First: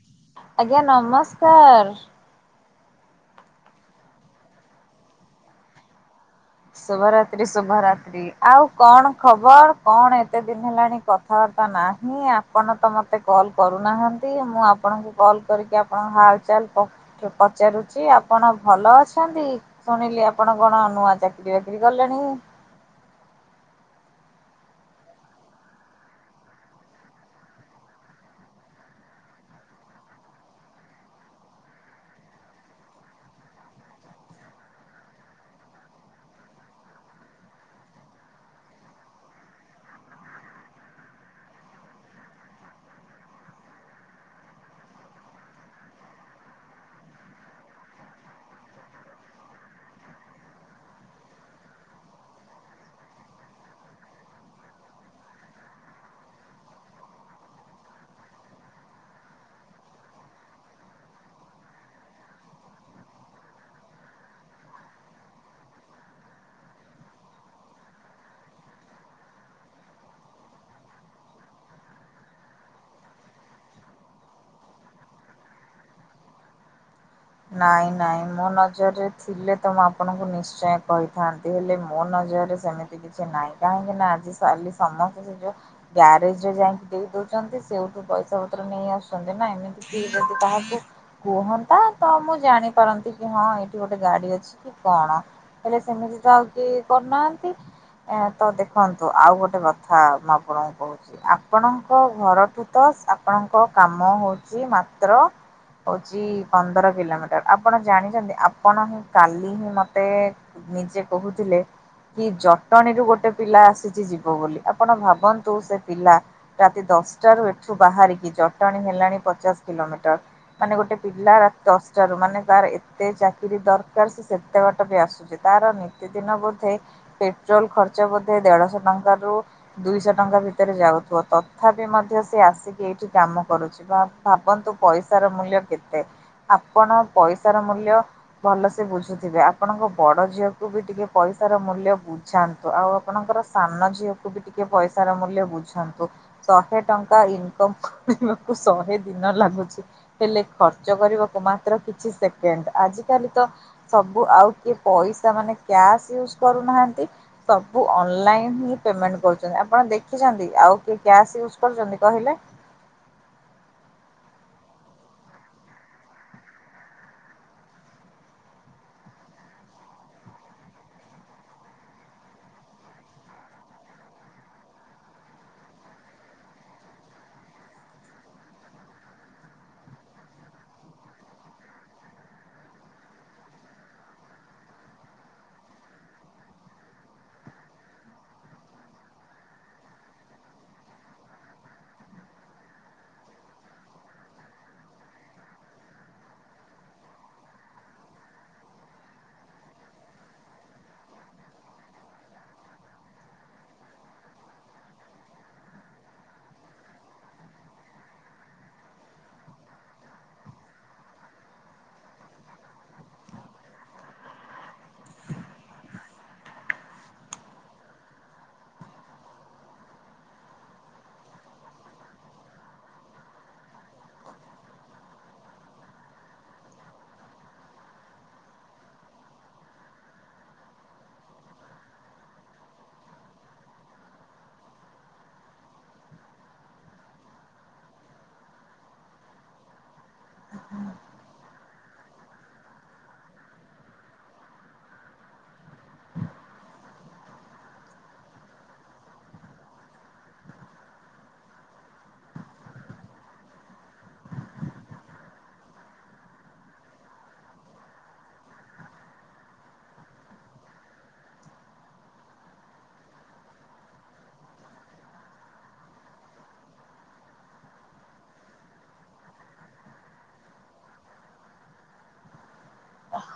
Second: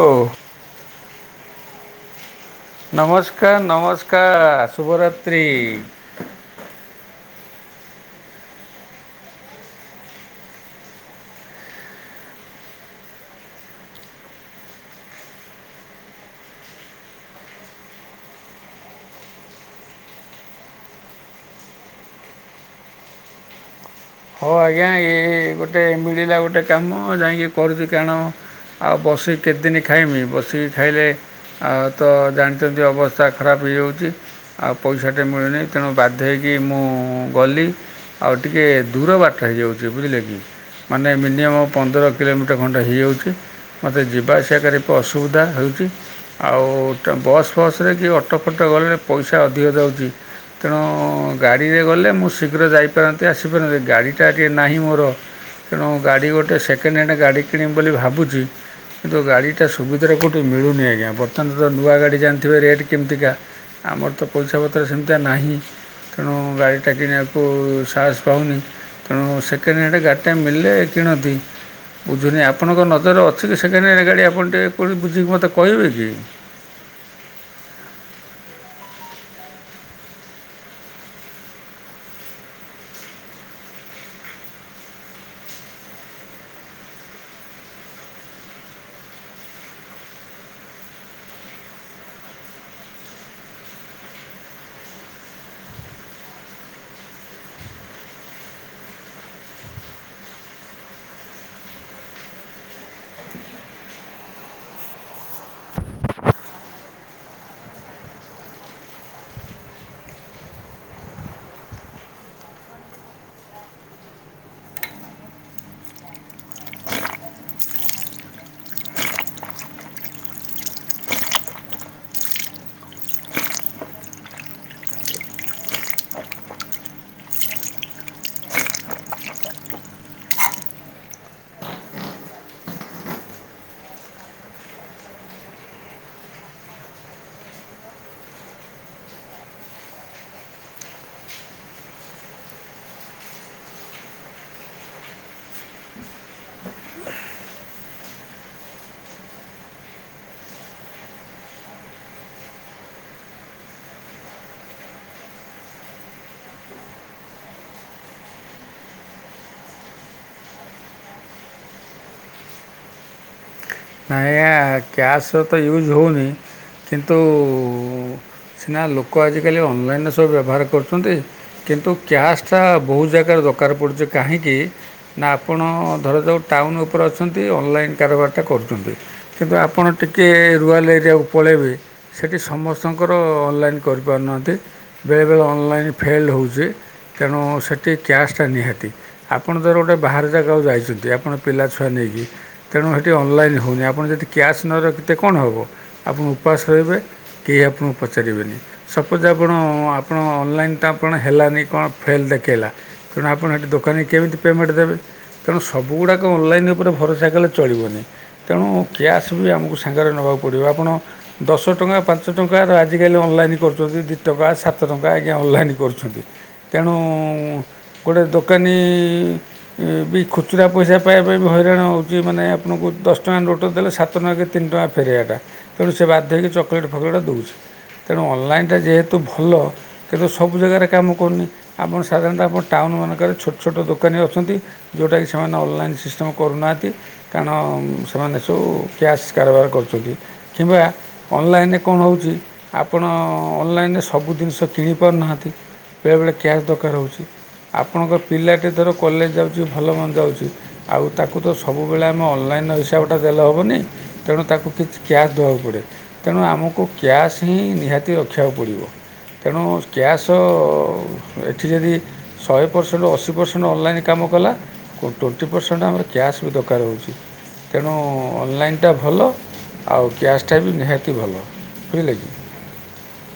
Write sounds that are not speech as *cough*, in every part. ଓହୋ ଆଜ୍ଞା ନମସ୍କାର। ନମସ୍କାର ନମସ୍କାର ଶୁଭରାତ୍ରି ଶୁଭରାତ୍ରୀ ଶୁଭରାତ୍ରୀ ଆଉ କଣ ଖବର କଣ ଏତେ ଦିନି ହେଲାଣି କଥାବାର୍ତ୍ତା ନାହିଁ। ଆପଣ ତ ମତେ କଲ୍ କରୁନାହାଁନ୍ତି ମୁଁ ଆପଣଙ୍କୁ କଲ୍ କରିକି ଆପଣଙ୍କ ହାଲଚାଲ ପ ପଚାରୁଛି ଆପଣ ଭଲ ଅଛନ୍ତି ଶୁଣିଲି ଆପଣ କଣ ନୂଆଚାକିରୀ ବେକ୍ରି କଲେଣି। ହଉ ଆଜ୍ଞା ଏଇ ଗୋଟେ ମିଳିଲା ଗୋଟେ କାମ ଯାଇକି କରୁଛି କାରଣ ଆଉ ବସିକି କେତେଦିନ ଖାଇମି ବସିକି ଖାଇଲେ ଆଉ ତ ଜାଣିଛନ୍ତି ଅବସ୍ଥା ଖରାପ ହେଇଯାଉଛି। ଆଉ ପଇସାଟେ ମିଳୁନି ତେଣୁ ବାଧ୍ୟ ହୋଇକି ମୁଁ ଗଲି। ଆଉ ଟିକେ ଧୁର ବାଟ ହେଇଯାଉଛି ବୁଝିଲେ କି? ମାନେ ମିନିମମ୍ ପନ୍ଦର କିଲୋମିଟର ଖଣ୍ଡେ ହେଇଯାଉଛି। ମତେ ଯିବା ଆସିବା କରି ଅସୁବିଧା ହଉଛି। ଆଉ ବସ୍ ଫସ୍ ରେ କି ଅଟୋ ଫଟୋରେ ଗଲେ ପଇସା ଅଧିକା ଯାଉଚି। ତେଣୁ ଗାଡ଼ିରେ ଗଲେ ମୁଁ ଶୀଘ୍ର ଯାଇପାରନ୍ତି ଆସିପାରନ୍ତି ଗାଡ଼ି ଯାକି ନାହିଁ ମୋର ତେଣୁ ଗାଡ଼ି ଗୋଟେ ସେକେଣ୍ଡ ହ୍ୟାଣ୍ଡ ଗାଡ଼ି କିଣିିବି ବୋଲି ଭାବୁଚି କିନ୍ତୁ ଗାଡ଼ିଟା ସୁବିଧାରେ କେଉଁଠି ମିଳୁନି ଆଜ୍ଞା। ବର୍ତ୍ତମାନ ତ ନୂଆ ଗାଡ଼ି ଜାଣିଥିବେ ରେଟ୍ କେମତିକା ଆମର ତ ପଇସା ପତ୍ର ସେମିତିଆ ନାହିଁ ତେଣୁ ଗାଡ଼ିଟା କିଣିବାକୁ ସାହସ ପାଉନି। ତେଣୁ ସେକେଣ୍ଡ ହ୍ୟାଣ୍ଡ ଗାଡ଼ିଟା ମିଳିଲେ କିଣନ୍ତି ବୁଝୁନି ଆପଣଙ୍କ ନଜରରେ ଅଛି କି ସେକେଣ୍ଡ ହ୍ୟାଣ୍ଡ ଗାଡ଼ି ଆପଣ ଟିକେ ବୁଝିକି ମୋତେ କହିବେ କି? ନାଇଁ ନାଇଁ ମୋ ନଜରରେ ଥିଲେ ତ ମୁଁ ଆପଣଙ୍କୁ ନିଶ୍ଚୟ କହିଥାନ୍ତି। ହେଲେ ମୋ ନଜରରେ ସେମିତି କିଛି ନାହିଁ କାହିଁକି ନା ଆଜି କାଲି ସମସ୍ତେ ସେ ଯୋଉ ଗ୍ୟାରେଜ ରେ ଯାଇକି ଦେଇ ଦଉଚନ୍ତି ସେଠୁ ପଇସା ପତ୍ର ନେଇ ଆସୁଛନ୍ତି ନା ଏମିତି ଯଦି କାହାକୁ କୁହନ୍ତା ତ ମୁଁ ଜାଣିପାରନ୍ତି କି ହଁ ଏଇଠି ଗୋଟେ ଗାଡି ଅଛି। କି କଣ ହେଲେ ସେମିତି ତ ଆଉ କି କରୁନାହାନ୍ତି। ଏ ତ ଦେଖନ୍ତୁ ଆଉ ଗୋଟେ କଥା ମୁଁ ଆପଣଙ୍କୁ କହୁଚି ଆପଣଙ୍କ ଘରଠୁ ତ ଆପଣଙ୍କ କାମ ହଉଚି ମାତ୍ର ହଉଚି ପନ୍ଦର କିଲୋମିଟର ଆପଣ ଜାଣିଚନ୍ତି ଆପଣ ହିଁ କାଲି ହିଁ ମତେ ନିଜେ କହୁଥିଲେ କି ଜଟଣୀରୁୁ ଗୋଟେ ପିଲା ଆସିଚି ଯିବ ବୋଲି ଆପଣ ଭାବନ୍ତୁ ସେ ପିଲା ରାତି ଦଶଟାରୁ ଏଠୁ ବାହାରିକି ଜଟଣୀ ହେଲାଣି ପଚାଶ କିଲୋମିଟର ମାନେ ଗୋଟେ ପିଲା ରାତି ଦଶ ଠାରୁ ମାନେ ତାର ଏତେ ଚାକିରି ଦରକାର ସେ ସେତେ ବାଟ ବି ଆସୁଚି ତାର ପ୍ରତିଦିନ ବୋଧେ ପେଟ୍ରୋଲ ଖର୍ଚ୍ଚ ବୋଧେ ଦେଢଶହ ଟଙ୍କା ରୁ ଦୁଇଶହ ଟଙ୍କା ଭିତରେ ଯାଉଥିବ ତଥାପି ମଧ୍ୟ ସେ ଆସ ଏଇଠି କାମ କରୁଚି ବା ଭାବନ୍ତୁ ପଇସାର ମୂଲ୍ୟ କେତେ? କଣ ପଇସାର ମୂଲ୍ୟ ଭଲ ସେ ବୁଝୁଥିବେ ଆପଣଙ୍କ ବଡ ଝିଅକୁ ବି ଟିକେ ପଇସାର ମୂଲ୍ୟ ବୁଝାନ୍ତୁ ଆଉ ଆପଣଙ୍କର ସାନ ଝିଅକୁ ବି ଟିକେ ପଇସାର ମୂଲ୍ୟ ବୁଝାନ୍ତୁ। ଶହେ ଟଙ୍କା ଇନକମ୍ କରିବାକୁ ଶହେ ଦିନ ଲାଗୁଚି। ହେଲେ ଖର୍ଚ୍ଚ କରିବାକୁ ମାତ୍ର କିଛି ସେକେଣ୍ଡ ଆଜିକାଲି ତ ସବୁ ଆଉ କିଏ ପଇସା ମାନେ କ୍ୟାସ୍ ୟୁଜୁ କରୁନାହାନ୍ତି ସବୁ ଅନଲାଇନ୍ ହିଁ ପେମେଣ୍ଟ କରୁଚନ୍ତି ଆପଣ ଦେଖିଚନ୍ତି ଆଉ କିଏ କ୍ୟାସ୍ ୟୁଜ୍ କରୁଚନ୍ତି କହିଲେ? ନାୟା ଆଜ୍ଞା କ୍ୟାସ୍ର ତ ୟୁଜ୍ ହଉନି କିନ୍ତୁ ସିନା ଲୋକ ଆଜିକାଲି ଅନଲାଇନି ସବୁ ବ୍ୟବହାର କରୁଚନ୍ତି କିନ୍ତୁ କ୍ୟାସ୍ଟା ବହୁ ଜାଗାରେ ଦରକାର ପଡ଼ୁଚି କାହିଁକି? ନା ଆପଣ ଧର ଯେଉଁ ଟାଉନୁ ଉପରେ ଅଛନ୍ତି ଅନଲାଇନ୍ କାରବାରଟା କରୁଛନ୍ତି। ଛନ୍ତି କିନ୍ତୁ ଆପଣ ଟିକିଏ ରୁଆଲ୍ ଏରିଆକୁ ପଳେଇବେ ସେଠି ସମସ୍ତଙ୍କର ଅନଲାଇନ୍ କରିପାରୁନାହାନ୍ତି ବେଳେବେଳେ ଅନଲାଇନ୍ ଫେଲ ହେଉଚି। ତେଣୁ ସେଠି କ୍ୟାସ୍ଟା ନିହାତି। ଆପଣ ଧର ଗୋଟେ ବାହାରାରେ ଜାଗାକୁ ଯାଇଛନ୍ତି ଆପଣ ପିଲା ଛୁଆ ନେଇକି ତେଣୁ ହେଠି ଅନଲାଇନ୍ ହଉନି ଆପଣ ଯଦି କ୍ୟାସ୍ ନ ରଖିେ କଣ ହେବ ଆପଣ ଉପାସ ରହିବେ। କେହି ଆପଣଙ୍କୁ ପଚାରିବେନି। ସପୋଜ ଆପଣ ଆପଣ ଅନଲାଇନ୍ଟ ଆପଣ ହେଲାନି କଣ ଫେଲ୍ ଦେଖେଇଲା ତେଣୁ ଆପଣ ହେଠି ଦୋକାନୀ କେମିତି ପେମେଣ୍ଟ ଦେବେ? ତେଣୁ ସବୁଗୁଡ଼ାକ ଅନଲାଇନ୍ ଉପରେ ଭରସା କଲେ ଚଳିବନି। ତେଣୁ କ୍ୟାସ୍ ବି ଆମକୁ ସାଙ୍ଗରେ ନେବାକୁ ପଡ଼ିବ ଆପଣ ଦଶ ଟଙ୍କା ପାଞ୍ଚ ଟଙ୍କା ଆଜିକାଲି ଅନଲାଇନ୍ କରୁଚନ୍ତି ଦୁଇ ଟଙ୍କା ସାତ ଟଙ୍କା ଆଜ୍ଞା ଅନଲାଇନ୍ କରୁଛନ୍ତି। ତେଣୁ ଗୋଟେ ଦୋକାନୀ ଏ ବି ଖୁଚୁରା ପଇସା ପାଇବା ପାଇଁ ବି ହଇରାଣ ହେଉଚି ମାନେ ଆପଣଙ୍କୁ ଦଶ ଟଙ୍କା ନୋଟ ଟେ ଦେଲେ ସାତ ଟଙ୍କା କି ତିନି ଟଙ୍କା ଫେରେଇବାଟା ତେଣୁ ସେ ବାଧ୍ୟ ହେଇକି ଚକୋଲେଟ୍ ଫକଲେଟେ ଦେଉଚି। ତେଣୁ ଅନଲାଇନ୍ ଟା ଯେହେତୁ ଭଲ କିନ୍ତୁ ସବୁ ଜାଗାରେ କାମ କରୁନି ଆପଣ ସାଧାରଣତଃ ଆପଣ ଟାଉନୁ ମାନଙ୍କରେ ଛୋଟ ଛୋଟ ଦୋକାନୀ ଅଛନ୍ତି ଯୋଉଟାକି ସେମାନେ ଅନଲାଇନ୍ ସିଷ୍ଟମ୍ କରୁନାହାନ୍ତି କାରଣ ସେମାନେ ସବୁ କ୍ୟାସ୍ କାରବାର କରୁଚନ୍ତି କିମ୍ବା ଅନଲାଇନି କଣ ହଉଚି ଆପଣ ଅନଲାଇନି ସବୁ ଜିନିଷ କିଣିପାରୁନାହାନ୍ତି। ବେଳେବେଳେ କ୍ୟାସ୍ ଦରକାର ହେଉଛି ଆପଣଙ୍କ ପିଲାଟି ଧର କଲେଜ ଯାଉଛି ଭଲ ମନ୍ଦ ଯାଉଛି। ଆଉ ତାକୁ ତ ସବୁବେଳେ ଆମେ ଅନଲାଇନ *unintelligible* ଗଟା ଦେଲ ହେବନି ତେଣୁ ତାକୁ କିଛି କ୍ୟାସ ଦେବାକୁ ପଡ଼େ। ତେଣୁ ଆମକୁ କ୍ୟାସ୍ ହିଁ ନିହାତି ରଖିବାକୁ ପଡ଼ିବ। ତେଣୁ କ୍ୟାସ୍ ଏଠି ଯଦି ଶହେ ପରସେଣ୍ଟରୁ ଅଶୀ ପରସେଣ୍ଟ ଅନଲାଇନ୍ କାମ କଲା। ଟ୍ୱେଣ୍ଟି ପରସେଣ୍ଟ ଆମର କ୍ୟାସ୍ ବି ଦରକାର ହେଉଛି। ତେଣୁ ଅନଲାଇନ୍ଟା ଭଲ ଆଉ କ୍ୟାସ୍ଟା ବି ନିହାତି ଭଲ ବୁଝିଲେ କି?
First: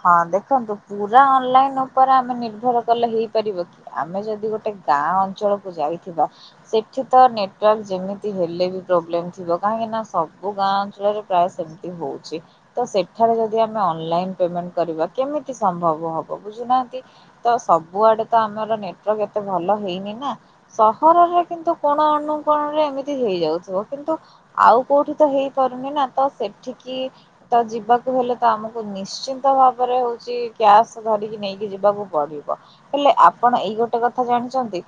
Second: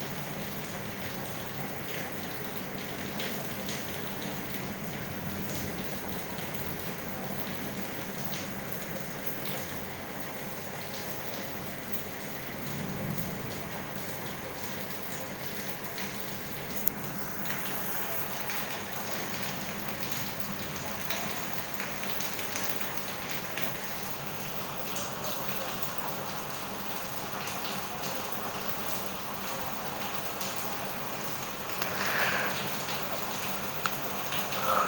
ହଁ ଦେଖନ୍ତୁ ପୁରା ଅନଲାଇନ ଉପରେ ଆମେ ନିର୍ଭର କଲେ ହେଇପାରିବ କି? ଆମେ ଯଦି ଗୋଟେ ଗାଁ ଅଞ୍ଚଳକୁ ଯାଇଥିବା। ସେଠି ତ ନେଟୱାର୍କ ଯେମିତି ହେଲେ ବି ପ୍ରୋବ୍ଲେମ୍ ଥିବ କାହିଁକିନା ସବୁ ଗାଁ ଅଞ୍ଚଳରେ? ପ୍ରାୟ ସେମତି ହଉଛି ତ ସେଠାରେ ଯଦି ଆମେ ଅନଲାଇନ ପେମେଣ୍ଟ କରିବା କେମିତି ସମ୍ଭବ ହବ ବୁଝୁନାହାନ୍ତି? ତ ସବୁଆଡେ ତ ଆମର ନେଟୱାର୍କ ଏତେ ଭଲ ହେଇନି ନା? ସହରରେ କିନ୍ତୁ କୋଣ ଅନୁକୋଣରେ ଏମିତି ହେଇଯାଉଥିବ କିନ୍ତୁ ଆଉ କୋଉଠି ତ ହେଇପାରୁନି ନା ତ ସେଠିକି ତ ଯିବାକୁ ହେଲେ ତ ଆମକୁ ନିଶ୍ଚିନ୍ତ ଭାବରେ ହଉଛି କ୍ୟାସ ଧରିକି ନେଇକି ଯିବାକୁ ପଡିବ। ହେଲେ ଆପଣ ଏଇ ଗୋଟେ କଥା ଜାଣିଛନ୍ତି?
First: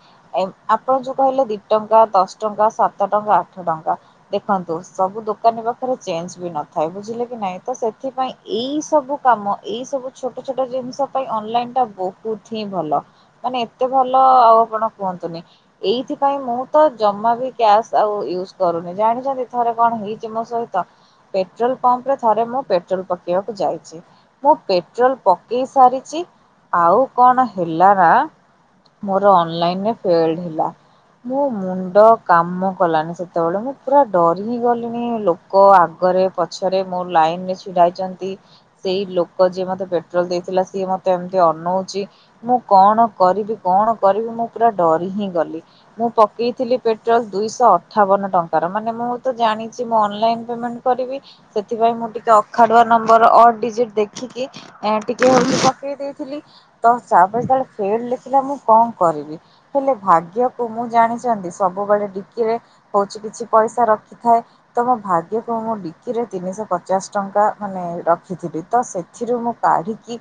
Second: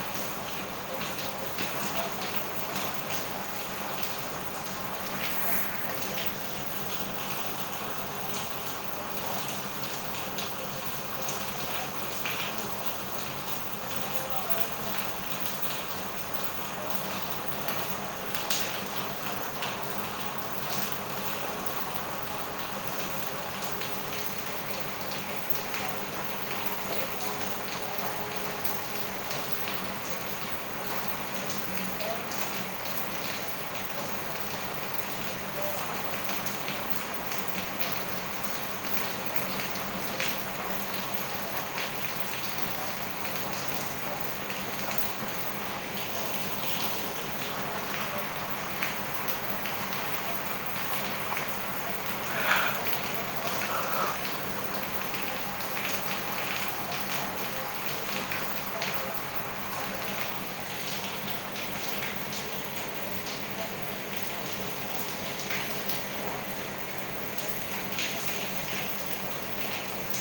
ଆପଣ ଯୋଉ କହିଲେ ଦି ଟଙ୍କା ଦଶ ଟଙ୍କା ସାତ ଟଙ୍କା ଆଠ ଟଙ୍କା। ଦେଖନ୍ତୁ ସବୁ ଦୋକାନୀ ପାଖରେ ଚେଞ୍ଜ ବି ନଥାଏ ବୁଝିଲେ କି ନାଇଁ ତ ସେଥିପାଇଁ ଏଇ ସବୁ। କାମ ଏଇ ସବୁ ଛୋଟ ଛୋଟ ଜିନିଷ ପାଇଁ ଅନଲାଇନ ଟା ବହୁତ ହିଁ ଭଲ। ମାନେ ଏତେ ଭଲ ଆଉ ଆପଣ କୁହନ୍ତୁନି? ଏଇଥିପାଇଁ ମୁଁ ତ ଜମା ବି କ୍ୟାସ୍ ଆଉ ୟୁଜ କରୁନି ଜାଣିଛନ୍ତି ଥରେ କଣ ହେଇଛି ମୋ ସହିତ ପେଟ୍ରୋଲ ପମ୍ପରେ ଥରେ ମୁଁ ପେଟ୍ରୋଲ ପକେଇବାକୁ ଯାଇଛି। ମୁଁ ପେଟ୍ରୋଲ ପକେଇ ସାରିଛି ଆଉ କଣ ହେଲା ନା? ମୋର ଅନଲାଇନ ଫେଲ୍ଡ ହେଲା। ମୋ ମୁଣ୍ଡ କାମ କଲାନି ସେତେବେଳେ ମୁଁ ପୁରା ଡରି ହିଁ ଗଲିଣି। ମୋ ଆଗରେ ପଛରେ ମୋ ଲାଇନରେ ଛିଡାହେଇଛନ୍ତି। ସେଇ ଲୋକ ଯିଏ ମତେ ପେଟ୍ରୋଲ ଦେଇଥିଲା ସିଏ ମତେ ଏମିତି ଅନଉଛି। ମୁଁ କଣ କରିବି କଣ କରିବି ମୁଁ ପୁରା ଡରି ହିଁ ଗଲି। ମୁଁ ପକେଇଥିଲି ପେଟ୍ରୋଲ ଦୁଇଶହ ଅଠାବନ ଟଙ୍କାର ମାନେ ମୁଁ ତ ଜାଣିଛି ମ ଅନଲାଇନ ପେମେଣ୍ଟ କରିବି ସେଥିପାଇଁ ମୁଁ ଟିକେ ଅଖାଡୁଆ ନମ୍ବର ଅ ଡିଜିଟ ଦେଖିକି ଟିକେ ହ ପକେଇ ଦେଇଥିଲି। ତ ତାପରେ *unintelligible* ଫେଲଡ ଲେଖିଲା ମୁଁ କଣ କରିବି। ହେଲେ ଭାଗ୍ୟକୁ ମୁଁ ଜାଣିଛନ୍ତି ସବୁବେଳେ ଡିକିରେ ହଉଛି କିଛି ପଇସା ରଖିଥାଏ। ତ ମୋ ଭାଗ୍ୟକୁ ମୁଁ ବିକିରେ ତିନିଶହ ପଚାଶ ଟଙ୍କା ମାନେ ର ଦେଖିଥିବି ତ ସେଥିରୁ ମୁଁ କାଢ଼ିକି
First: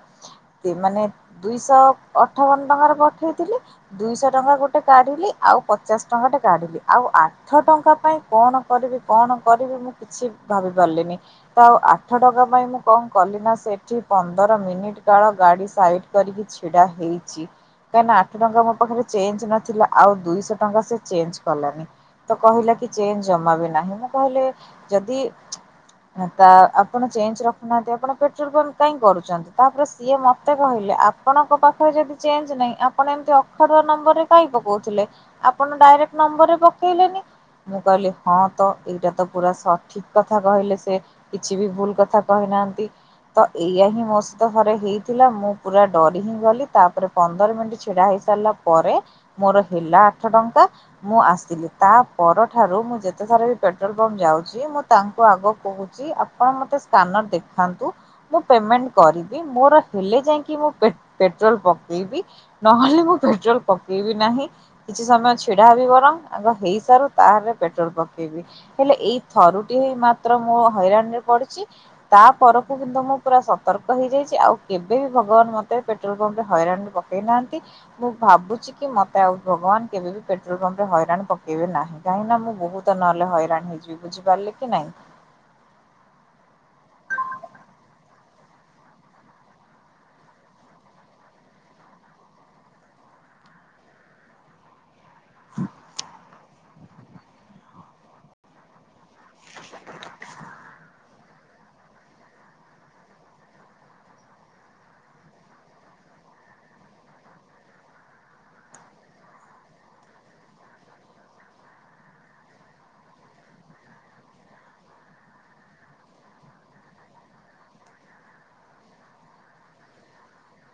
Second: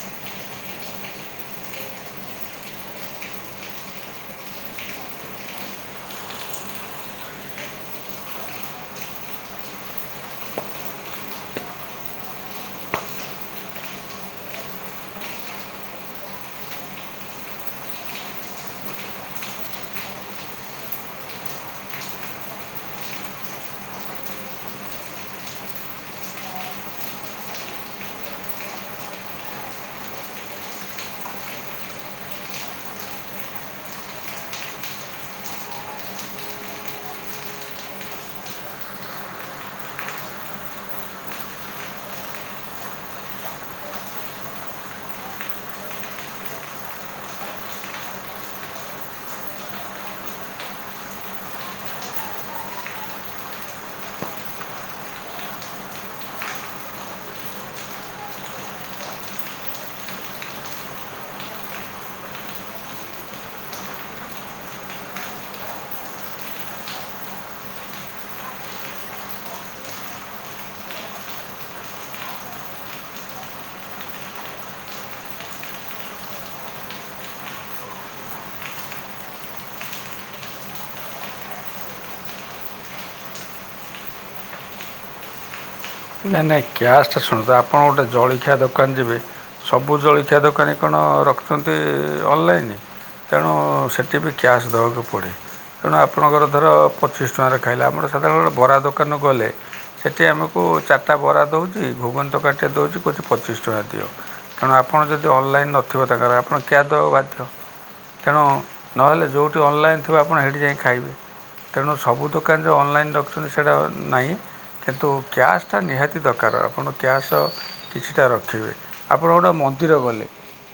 ସେ ମାନେ ଦୁଇଶହ ଅଠାବନ ଟଙ୍କାରେ ପଠେଇଥିଲେ। ଦୁଇଶହ ଟଙ୍କା ଗୋଟେ କାଢିଲି ଆଉ ପଚାଶ ଟଙ୍କାଟେ କାଢିଲି ଆଉ ଆଠ ଟଙ୍କା ପାଇଁ କଣ କରିବି କଣ କରିବି ମୁଁ କିଛି ଭାବି ପାରିଲିନି ତ ଆଉ ଆଠ ଟଙ୍କା ପାଇଁ ମୁଁ କଣ କଲି ନା ସେଇଠି ପନ୍ଦର ମିନିଟ୍ କାଳ ଗାଡ଼ି ସାଇଡ଼୍ କରିକି ଛିଡ଼ା ହୋଇଛି। କାହିଁକ ନା ଆଠ ଟଙ୍କା ମୋ ପାଖରେ ଚେଞ୍ଜ ନଥିଲା ଆଉ ଦୁଇଶହ ଟଙ୍କା ସେ ଚେଞ୍ଜ କଲାନି। ତ କହିଲା କି ଚେନ ଜମା ବି ନାହିଁ ମୁଁ କହିଲେ ଯଦି ତା ଆପଣ ଚେଞ୍ଜ ରଖ। ନାହାନ୍ତି ଆପଣ ପେଟ୍ରୋଲ ପମ୍ପ କାହିଁ କରୁଛନ୍ତି ତାପରେ ସିଏ ମୋତେ କହିଲେ ଆପଣଙ୍କ ପାଖରେ ଯଦି ଚେଞ୍ଜ ନାହିଁ। ଆପଣ ଏମିତି ଅଖର ନମ୍ବର ରେ କହିଁ ପକଉଥିଲେ ଆପଣ ଡାଇରେକ୍ଟ ନମ୍ବର ରେ ପକେଇଲେନି। ମୁଁ କହିଲି ହଁ ତ ଏଇଟା ତ ପୁରା ସଠିକ କଥା କହିଲେ ସେ କିଛି ବି ଭୁଲ କଥା। କହିନାହାନ୍ତି ତ ଏଇୟା ହିଁ ମୋ ସହିତ ଥରେ ହେଇଥିଲା ମୁଁ ପୁରା ଡରି ହିଁ ଗଲି ତାପରେ ପନ୍ଦର ମିନିଟ ଛିଡା ହେଇ ସାରିଲା ପରେ ମୋର ହେଲା ଆଠ ଟଙ୍କା। ମୁଁ ଆସିଲି ତା ପରଠାରୁ ମୁଁ ଯେତେଥର ବି ପେଟ୍ରୋଲ ପମ୍ପ ଯାଉଛି ମୁଁ ତାଙ୍କୁ ଆଗ କହୁଛି। ଆପଣ ମତେ ସ୍କାନର ଦେଖାନ୍ତୁ। ମୁଁ ପେମେଣ୍ଟ କରିବି ମୋର ହେଲେ ଯାଇକି ମୁ ପେଟ୍ରୋଲ ପକେଇବ। ନହେଲେ ମୁଁ ପେଟ୍ରୋଲ ପକେଇବି ନାହିଁ। କିଛି ସମୟ ଛିଡା ହେବି ବରଂ ଆଗ ହେଇସାର ତାରେ ପେଟ୍ରୋଲ ପକେଇବି। ହେଲେ ଏଇ ଥରୁଟି ହଇ ମାତ୍ର ମୁୋ ହଇରାଣ ରେ ପଡିଛି। ତା ପରକୁ କିନ୍ତୁ ମୁଁ ପୁରା ସତର୍କ ହେଇଯାଇଛି ଆଉ କେବେ ବି ଭଗବାନ ମତେ ପେଟ୍ରୋଲ ପମ୍ପ ରେ ହଇରାଣରେ। ନାହାନ୍ତି ମୁଁ ଭାବୁଛି। କି ମତେ ଆଉ ଭଗବାନ କେବେ ବି ପେଟ୍ରୋଲ ପମ୍ପ ରେ ହଇରାଣ ପକବେ ନାହିଁ କାହିଁକ ନା ମୁଁ ବହୁତ ନହେଲେ ହଇରାଣ ହେଇଯିବି। ବୁଝିପାରିଲେ କି ନାଇଁ। ନାଇଁ ନାଇଁ କ୍ୟାସ୍ଟା ଶୁଣନ୍ତୁ ଆପଣ ଗୋଟେ ଜଳିଖିଆ ଦୋକାନ ଯିବେ। ସବୁ ଜଳଖିଆ ଦୋକାନୀ କଣ ରଖିଛନ୍ତି ଅନଲାଇନ। ତେଣୁ ସେଠି ବି କ୍ୟାସ୍ ଦେବାକୁ ପଡ଼େ ତେଣୁ ଆପଣଙ୍କର ଧର। ପଚିଶ ଟଙ୍କାରେ ଖାଇଲା ଆମର ସାଧାରଣତଃ ବରା ଦୋକାନ ଗଲେ ସେଠି ଆମକୁ କୁ ଚାରିଟା ବରା ଦେଉଛି ଘୁଗନ୍ତ କାଟିଏ ଦେଉଛି କହୁଛି ପଚିଶ ଟଙ୍କା ଦିଅ। ତେଣୁ ଆପଣ ଯଦି ଅନଲାଇନ୍ ନଥିବ ତାଙ୍କର ଆପଣ କ୍ୟାଆ ଦେବ ବାଧ୍ୟ। ତେଣୁ ନହେଲେ ଯେଉଁଠି ଅନଲାଇନ୍ ଥିବ ଆପଣ ସେଇଠି ଯାଇ ଖାଇବେ। ତେଣୁ ସବୁ ଦୋକାନ ଯେଉଁ ଅନଲାଇନ ରଖୁଛନ୍ତି ସେଇଟା ନାହିଁ କିନ୍ତୁ। କ୍ୟାସ୍ଟା ନିହାତି ଦରକାର ଆପଣ କ୍ୟାସ୍ କିଛିଟା ରଖିବେ ଆପଣ ଗୋଟେ ମନ୍ଦିର ଗଲେ।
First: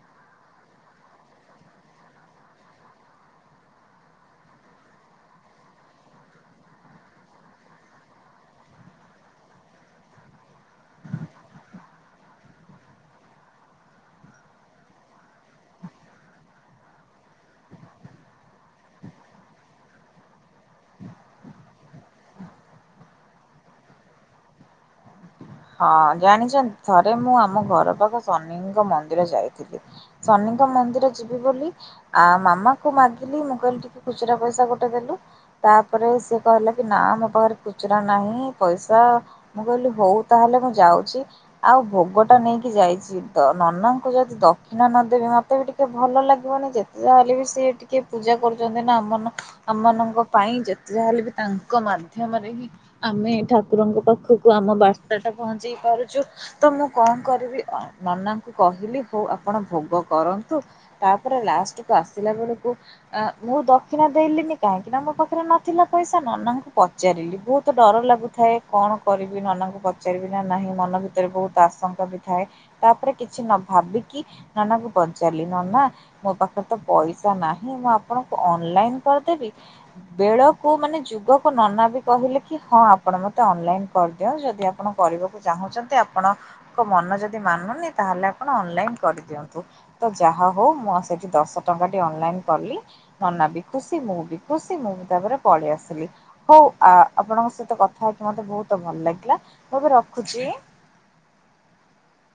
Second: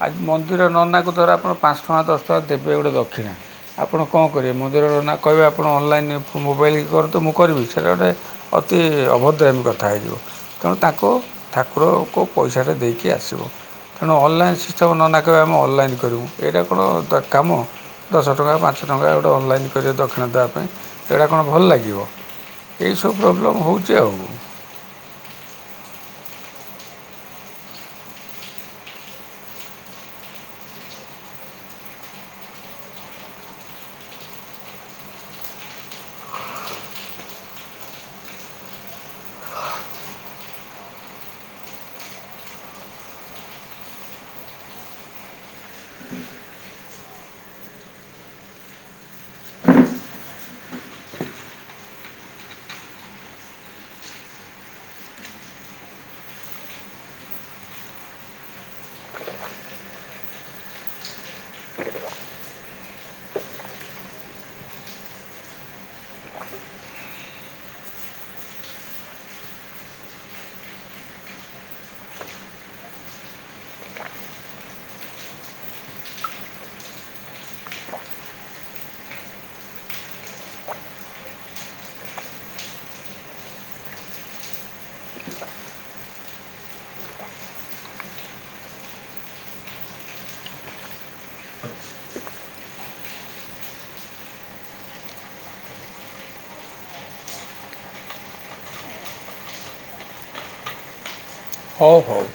ଆଜି ମନ୍ଦିର ନନାକୁ ଧର ଆପଣ ପାଞ୍ଚ ଟଙ୍କା ଦଶ ଟଙ୍କା ଦେବେ ଗୋଟେ ଦକ୍ଷିଣା। ଆପଣ କଣ କରିବେ ମୋନ୍ଦିର ନା କହିବେ ଆପଣ ଅନଲାଇନ୍ ମୋବାଇଲ କରନ୍ତୁ ମୁଁ କରିବି ସେଇଟା ଗୋଟେ ଅ ଅବଧ ଏମି କଥା ହେଇଯିବ ତେଣୁ ତାଙ୍କୁ ଠାକୁରଙ୍କୁ ପଇସା ଟା ଦେଇକି ଆସିବ। ତେଣୁ ଅନଲାଇନ୍ ସିଷ୍ଟମ୍ ନନା କହିବ ଆମେ ଅନଲାଇନ୍ କରିବୁ ଏଇଟା କଣ କାମ। ଦଶ ଟଙ୍କା ପାଞ୍ଚ ଟଙ୍କା ଗୋଟେ ଅନଲାଇନ୍ କର ଦକ୍ଷିଣା ଦେବା ପାଇଁ ଏଇଟା କଣ ଭଲ ଲାଗିବ। ଏଇସବୁ ପ୍ରୋବ୍ଲେମ୍ ହଉଛି ଆଉ। ହଁ ଜାଣିଛନ୍ତି ଥରେ ମୁଁ ଆମ ଘର ପାଖ ଶନିଙ୍କ ମନ୍ଦିର ଯାଇଥିଲି। ଶନିଙ୍କ ମନ୍ଦିର ଯିବି ବୋଲି ଆ ମାମା କୁ ମାଗିଲି ମୁଁ କହିଲି ଟିକେ ଖୁଚୁରା ପଇସା ଗୋଟେ ଦେଲୁ। ତାପରେ ସିଏ କହିଲା କି ନା ମୋ ପାଖରେ ଖୁଚୁରା ନାହିଁ ପଇସା ମୁଁ କହିଲି ହଉ। ତାହେଲେ ମୁଁ ଯାଉଛି। ଆଉ ଭୋଗ ଟା ନେଇକି ଯାଇଛି ନନାଙ୍କୁ ଯଦି ଦକ୍ଷିଣା ନଦେବି ମତେ ବି ଟିକେ ଟିକେ ଭଲ ଲାଗିବନି ଯେତେ ଯା ହେଲେ ବି ସିଏ ଟିକେ ପୂଜା କରୁଛନ୍ତି ନା ଆମର ଆମମାନଙ୍କ ପାଇଁ ଯେତେ ଯାହା ହେଲେ ବି ତାଙ୍କ ମାଧ୍ୟମରେ ହିଁ। ଆମେ ଠାକୁରଙ୍କ ପାଖକୁ ଆମ ବାର୍ତ୍ତା ଟା ପହଞ୍ଚେଇ ପାରୁଛୁ। ତ ମୁଁ କଣ କରିବି ନନାଙ୍କୁ କହିଲି ହଉ ଆପଣ ଭୋଗ କରନ୍ତୁ। ତାପରେ ଲାଷ୍ଟ କୁ ଆସିଲା ବେଳକୁ ମୁଁ ଦକ୍ଷିଣା ଦେଇଲିନି କାହିଁକି ନା ମୋ ପାଖରେ ନଥିଲା ପଇସା ନନାଙ୍କୁ ପଚ ପଚାରିଲି ବହୁତ ଡର ଲାଗୁଥାଏ କଣ କରିବି ନନାଙ୍କୁ। ପଚାରିବି ନା ନାହିଁ ମନ ଭିତରେ ବହୁତ ଆଶଙ୍କା ବି ଥାଏ ତାପରେ କିଛି ନ ଭାବିକି ନନାକୁ ପଚାରିଲି ନନା ମୋ ପାଖରେ ତ ପଇସା ନାହିଁ ମୁଁ ଆପଣଙ୍କୁ ଅନଲାଇନ କରିଦେବି ବେଳକୁ ମାନେ ଯୁଗକୁ ନନା ବି କହିଲେ କି ହଁ ଆପଣ ମତେ ଅନଲାଇନ କରିଦିଅ ଯଦି ଆପଣ କରିବାକୁ ଚାହୁଁଛନ୍ତି ଆପଣଙ୍କ ମନ ଯଦି ମାନୁନି ତାହେଲେ ଆପଣ ଅନଲାଇନ କରିଦିଅନ୍ତୁ। ତ ଯାହା ହଉ ମୁଁ ସେଇଠି ଦଶ ଟଙ୍କା ଟି ଅନଲାଇନ କଲି। ନନା ବି ଖୁସି ମୁଁ ବି ଖୁସି ମୁଁ ବି ତାପରେ ପଳେଇ ଆସିଲି। ହଉ ଆ ଆପଣଙ୍କ ସହିତ କଥା ହେଇକି ମତେ ବହୁତ ଭଲ ଲାଗିଲା ମୁଁ ଏବେ ରଖୁଛି। ହଉ ହଉ।